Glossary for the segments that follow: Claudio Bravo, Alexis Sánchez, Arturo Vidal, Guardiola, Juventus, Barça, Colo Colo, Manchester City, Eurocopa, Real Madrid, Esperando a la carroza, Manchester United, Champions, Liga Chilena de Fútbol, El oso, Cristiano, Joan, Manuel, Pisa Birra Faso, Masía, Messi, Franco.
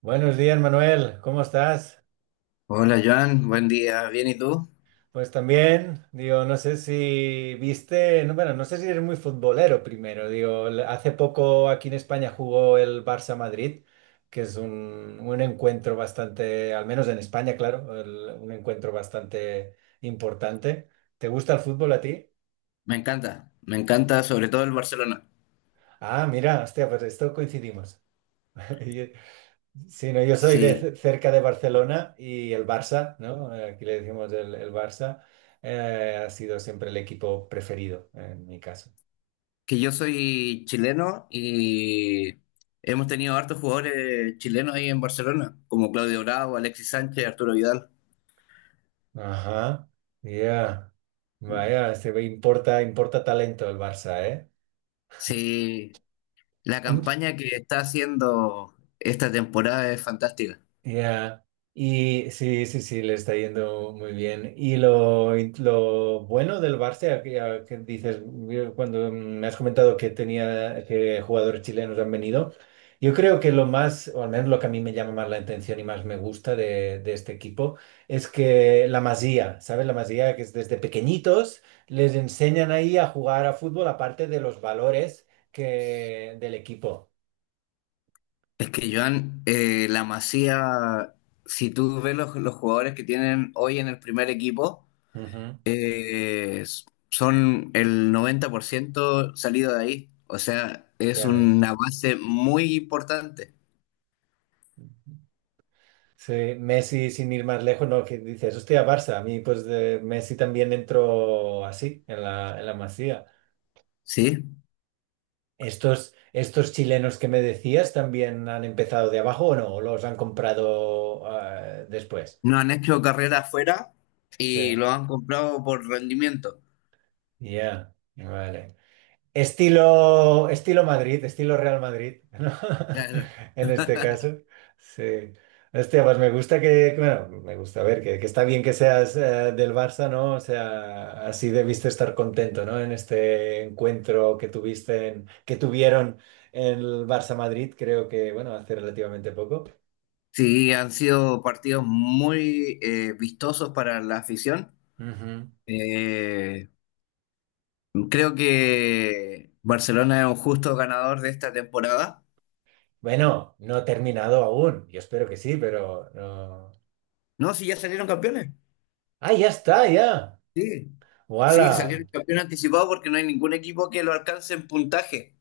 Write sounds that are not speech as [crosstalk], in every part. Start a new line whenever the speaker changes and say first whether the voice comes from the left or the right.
right: Buenos días, Manuel. ¿Cómo estás?
left: Hola Joan, buen día, bien, ¿y tú?
right: Pues también, digo, no sé si viste, no, bueno, no sé si eres muy futbolero primero. Digo, hace poco aquí en España jugó el Barça Madrid, que es un encuentro bastante, al menos en España, claro, un encuentro bastante importante. ¿Te gusta el fútbol a ti?
left: Me encanta sobre todo el Barcelona.
right: Ah, mira, hostia, pues esto coincidimos. [laughs] Sí, no, yo soy de
left: Sí,
right: cerca de Barcelona y el Barça, ¿no? Aquí le decimos el Barça, ha sido siempre el equipo preferido en mi caso.
left: que yo soy chileno y hemos tenido hartos jugadores chilenos ahí en Barcelona, como Claudio Bravo, Alexis Sánchez, Arturo Vidal.
right: Ajá, ya. Vaya, se ve, importa talento el Barça, ¿eh?
left: Sí, la campaña que está haciendo esta temporada es fantástica.
right: Ya. Y sí, sí, sí, le está yendo muy bien. Y lo bueno del Barça, a que dices, cuando me has comentado que jugadores chilenos han venido, yo creo que lo más, o al menos lo que a mí me llama más la atención y más me gusta de este equipo, es que la Masía, ¿sabes? La Masía, que es desde pequeñitos, les enseñan ahí a jugar a fútbol, aparte de los valores que, del equipo.
left: Es que Joan, la Masía, si tú ves los jugadores que tienen hoy en el primer equipo,
right: Ujú.
left: eh, son el 90% salido de ahí. O sea, es
right: Ya ves.
left: una base muy importante,
right: Sí, Messi sin ir más lejos, no, que dices, hostia, Barça, a mí pues de Messi también entró así, en la Masía.
left: ¿sí?
right: ¿Estos chilenos que me decías también han empezado de abajo o no? ¿O los han comprado después?
left: No han hecho carrera afuera
right: Sí,
left: y lo han comprado por rendimiento.
right: ya. Vale. Estilo, estilo Madrid, estilo Real Madrid, ¿no?
left: Claro.
right: [laughs] En este caso, sí. Hostia, pues me gusta que, bueno, me gusta ver que está bien que seas del Barça, ¿no? O sea, así debiste estar contento, ¿no? En este encuentro que tuviste, que tuvieron en el Barça Madrid, creo que, bueno, hace relativamente poco.
left: Sí, han sido partidos muy vistosos para la afición.
right: Ujú.
left: Eh, Creo que Barcelona es un justo ganador de esta temporada.
right: Bueno, no he terminado aún. Yo espero que sí, pero no.
left: No, si ya salieron campeones.
right: Ah, ya está, ya.
left: Sí, sí,
right: ¡Wala!
left: salieron campeón anticipado porque no hay ningún equipo que lo alcance en puntaje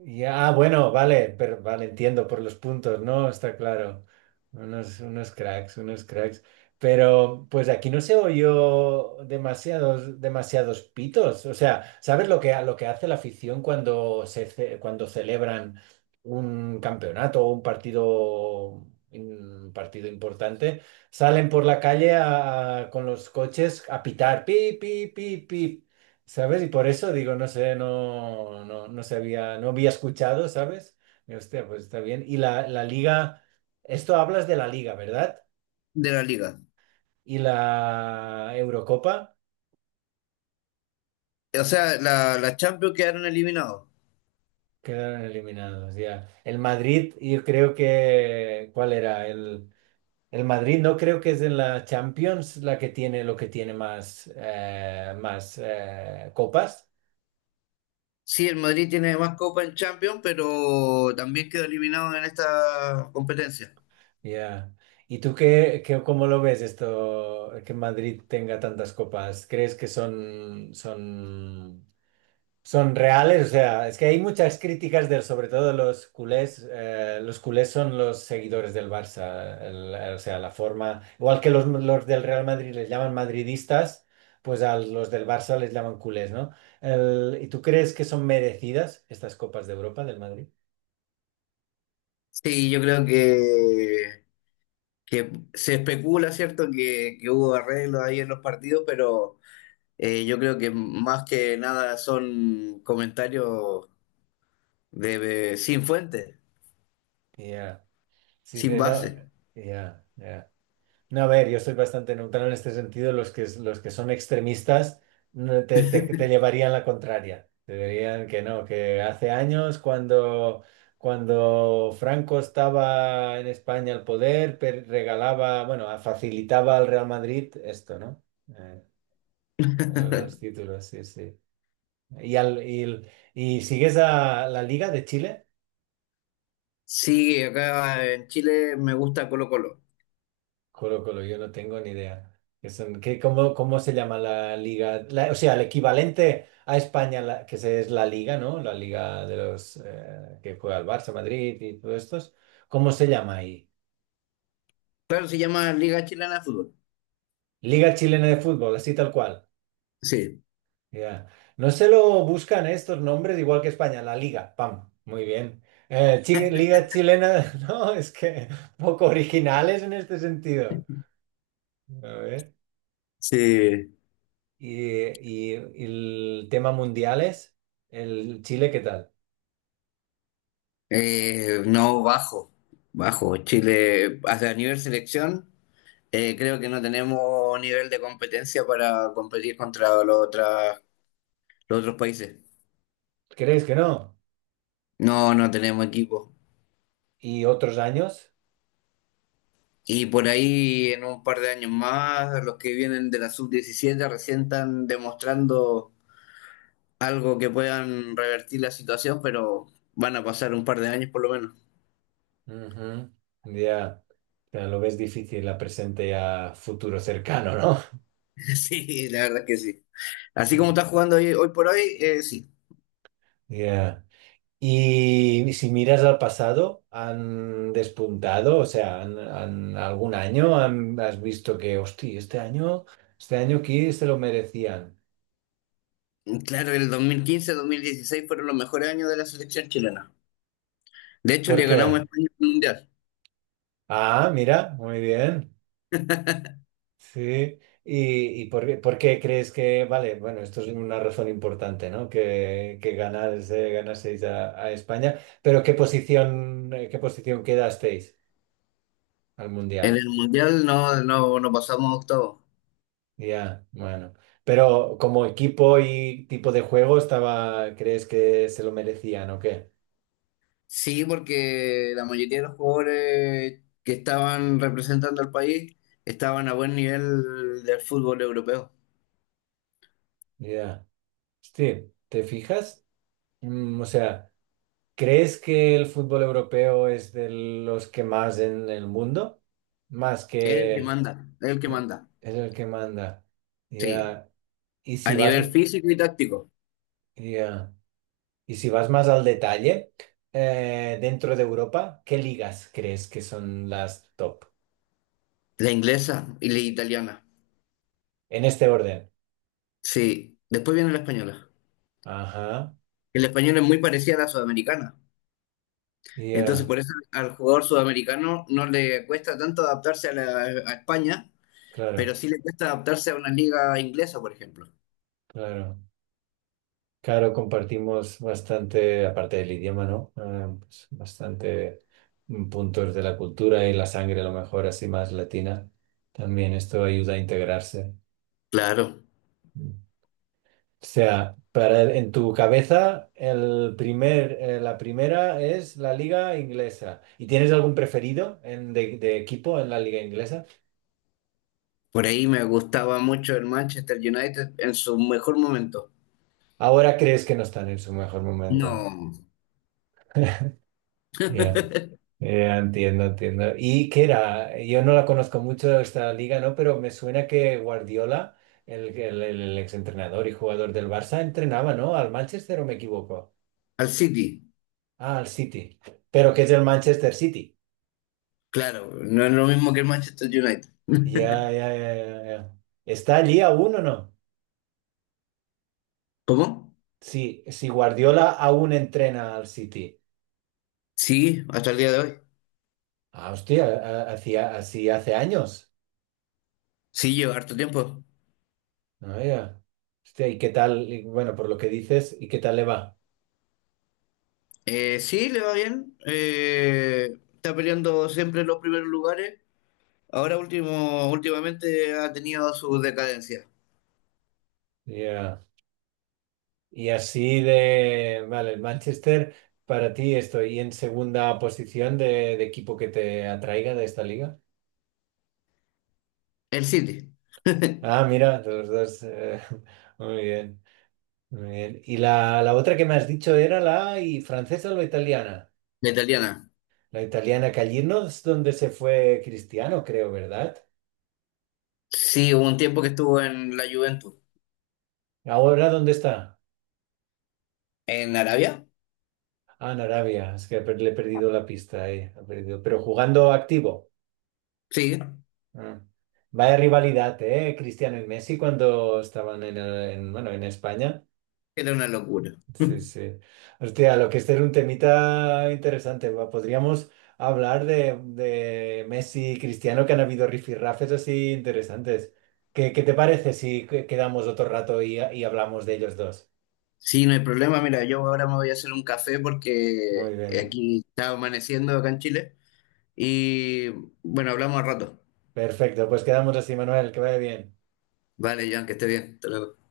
right: Ya, bueno, vale, pero vale, entiendo por los puntos, ¿no? Está claro. Unos, unos cracks, unos cracks. Pero pues aquí no se oyó demasiados, demasiados pitos. O sea, ¿sabes lo que hace la afición cuando cuando celebran un campeonato o un partido importante? Salen por la calle con los coches a pitar, pi, pi, pi, pi. ¿Sabes? Y por eso digo, no sé, no sabía, no había escuchado, ¿sabes? Y hostia, pues está bien. Y la liga, esto hablas de la liga, ¿verdad?
left: de la liga.
right: Y la Eurocopa
left: O sea, la Champions quedaron eliminados.
right: quedaron eliminados, ya. El Madrid, yo creo que, ¿cuál era? El Madrid no creo que es en la Champions la que tiene lo que tiene más, más copas.
left: Sí, el Madrid tiene más copa en Champions, pero también quedó eliminado en esta competencia.
right: Ya. ¿Y tú cómo lo ves esto, que Madrid tenga tantas copas? ¿Crees que son reales? O sea, es que hay muchas críticas del, sobre todo los culés. Los culés son los seguidores del Barça. O sea, la forma, igual que los del Real Madrid les llaman madridistas, pues a los del Barça les llaman culés, ¿no? ¿Y tú crees que son merecidas estas copas de Europa del Madrid?
left: Sí, yo creo que, se especula, ¿cierto?, que, hubo arreglos ahí en los partidos, pero yo creo que más que nada son comentarios sin fuente,
right: Ya. Sí,
left: sin
right: no.
left: base.
right: Ya, ya. No, a ver, yo estoy bastante neutral en este sentido. Los que son extremistas no, te llevarían la contraria. Te dirían que no, que hace años cuando Franco estaba en España al poder, regalaba, bueno, facilitaba al Real Madrid esto, ¿no? Eh,
left: [laughs]
right: los títulos, sí, sí. Y sigues a la Liga de Chile.
left: Sí, acá en Chile me gusta Colo Colo.
right: Colo Colo, yo no tengo ni idea. ¿Cómo, se llama la liga? O sea, el equivalente a España, es la liga, ¿no? La liga de los que juega el Barça, Madrid y todos estos. ¿Cómo se llama ahí?
left: Claro, se llama Liga Chilena de Fútbol.
right: Liga Chilena de Fútbol, así tal cual.
left: Sí,
right: Ya. No se lo buscan estos nombres, igual que España, la liga. Pam, muy bien. Liga Chilena, [laughs] no, es que poco originales en este sentido. A ver.
left: sí.
right: Y, y el tema mundiales, el Chile, ¿qué tal?
left: No, bajo, bajo. Chile, hasta a nivel selección, creo que no tenemos nivel de competencia para competir contra los otros países.
right: ¿Crees que no?
left: No, no tenemos equipo.
right: ¿Y otros años?
left: Y por ahí, en un par de años más, los que vienen de la sub 17 recién están demostrando algo que puedan revertir la situación, pero van a pasar un par de años por lo menos.
right: Ujú. Ya. Ya lo ves difícil a presente y a futuro cercano, ¿no?
left: [laughs] Sí, la verdad es que sí. Así
right: Mm.
left: como está jugando hoy, hoy por hoy, sí.
right: Ya. Y si miras al pasado, ¿han despuntado? O sea, ¿ algún año has visto que, hostia, este año aquí se lo merecían?
left: Claro, el 2015-2016 fueron los mejores años de la selección chilena. De hecho,
right: ¿Por
left: le ganamos a
right: qué?
left: España en el Mundial.
right: Ah, mira, muy bien. Sí, ¿por qué crees que, vale, bueno, esto es una razón importante, ¿no? Que ganás, ganaseis a España, pero ¿qué posición, quedasteis al
left: En
right: Mundial?
left: el Mundial no, no, no pasamos a octavos.
right: Ya, bueno, pero como equipo y tipo de juego estaba, ¿crees que se lo merecían o qué?
left: Sí, porque la mayoría de los jugadores que estaban representando al país estaban a buen nivel del fútbol europeo.
right: Ya, sí, ¿te fijas? Mm, o sea, ¿crees que el fútbol europeo es de los que más en el mundo? Más
left: Es el que
right: que...
left: manda, es el que
right: eh,
left: manda.
right: es el que manda.
left: Sí.
right: Ya. Y
left: A
right: si vas,
left: nivel físico y táctico,
right: ya. Y si vas más al detalle, dentro de Europa, ¿qué ligas crees que son las top?
left: la inglesa y la italiana.
right: En este orden.
left: Sí, después viene la española.
right: Ajá.
left: El español es muy parecida a la sudamericana. Entonces,
right: Ya.
left: por eso al jugador sudamericano no le cuesta tanto adaptarse a España,
right: Claro,
left: pero sí le cuesta adaptarse a una liga inglesa, por ejemplo.
right: claro. Claro, compartimos bastante, aparte del idioma, ¿no? Pues, bastante puntos de la cultura y la sangre, a lo mejor así más latina. También esto ayuda a integrarse.
left: Claro,
right: O sea, en tu cabeza la primera es la liga inglesa. ¿Y tienes algún preferido de, equipo en la liga inglesa?
left: por ahí me gustaba mucho el Manchester United en su mejor momento.
right: Ahora crees que no están en su mejor momento.
left: No,
right: Ya,
left: [laughs]
right: ya, entiendo, entiendo. ¿Y qué era? Yo no la conozco mucho esta liga, ¿no? Pero me suena que Guardiola, el exentrenador y jugador del Barça, entrenaba, ¿no? Al Manchester o me equivoco.
left: al City.
right: Ah, al City. Pero que es el Manchester City.
left: Claro, no es lo mismo que el Manchester United.
right: Ya,
left: [laughs]
right: ya, ya, ya, ya. ¿Está allí aún o no?
left: ¿Cómo?
right: Sí, si Guardiola aún entrena al City.
left: Sí, hasta el día de hoy.
right: Ah, hostia, hacía así hace años.
left: Sí, lleva harto tiempo.
right: Ah, ya. Hostia, ¿y qué tal? Y bueno, por lo que dices, ¿y qué tal le va?
left: Sí, le va bien. Está peleando siempre en los primeros lugares. Ahora último, últimamente ha tenido su decadencia.
right: Ya. Y así de, vale, el Manchester, para ti estoy en segunda posición de, equipo que te atraiga de esta liga.
left: El City, [laughs]
right: Ah, mira, los dos. [laughs] Muy bien, muy bien. ¿Y la otra que me has dicho era la francesa o la italiana?
left: la italiana.
right: La italiana Callirno es donde se fue Cristiano, creo, ¿verdad?
left: Sí, hubo un tiempo que estuvo en la Juventus.
right: Ahora, ¿dónde está?
left: ¿En Arabia?
right: Ah, en Arabia. Es que le he perdido la pista ahí. Ha perdido. Pero jugando activo.
left: Sí,
right: Ah. Vaya rivalidad, ¿eh? Cristiano y Messi cuando estaban en, bueno, en España.
left: era una locura.
right: Sí,
left: [laughs]
right: sí. Hostia, lo que este era un temita interesante. Va, podríamos hablar de, Messi y Cristiano, que han habido rifirrafes así interesantes. ¿Qué te parece si quedamos otro rato y hablamos de ellos dos?
left: Sí, no hay problema. Mira, yo ahora me voy a hacer un café porque
right: Muy bien.
left: aquí está amaneciendo acá en Chile. Y bueno, hablamos al rato.
right: Perfecto, pues quedamos así, Manuel, que vaya bien.
left: Vale, Jan, que esté bien. Hasta luego.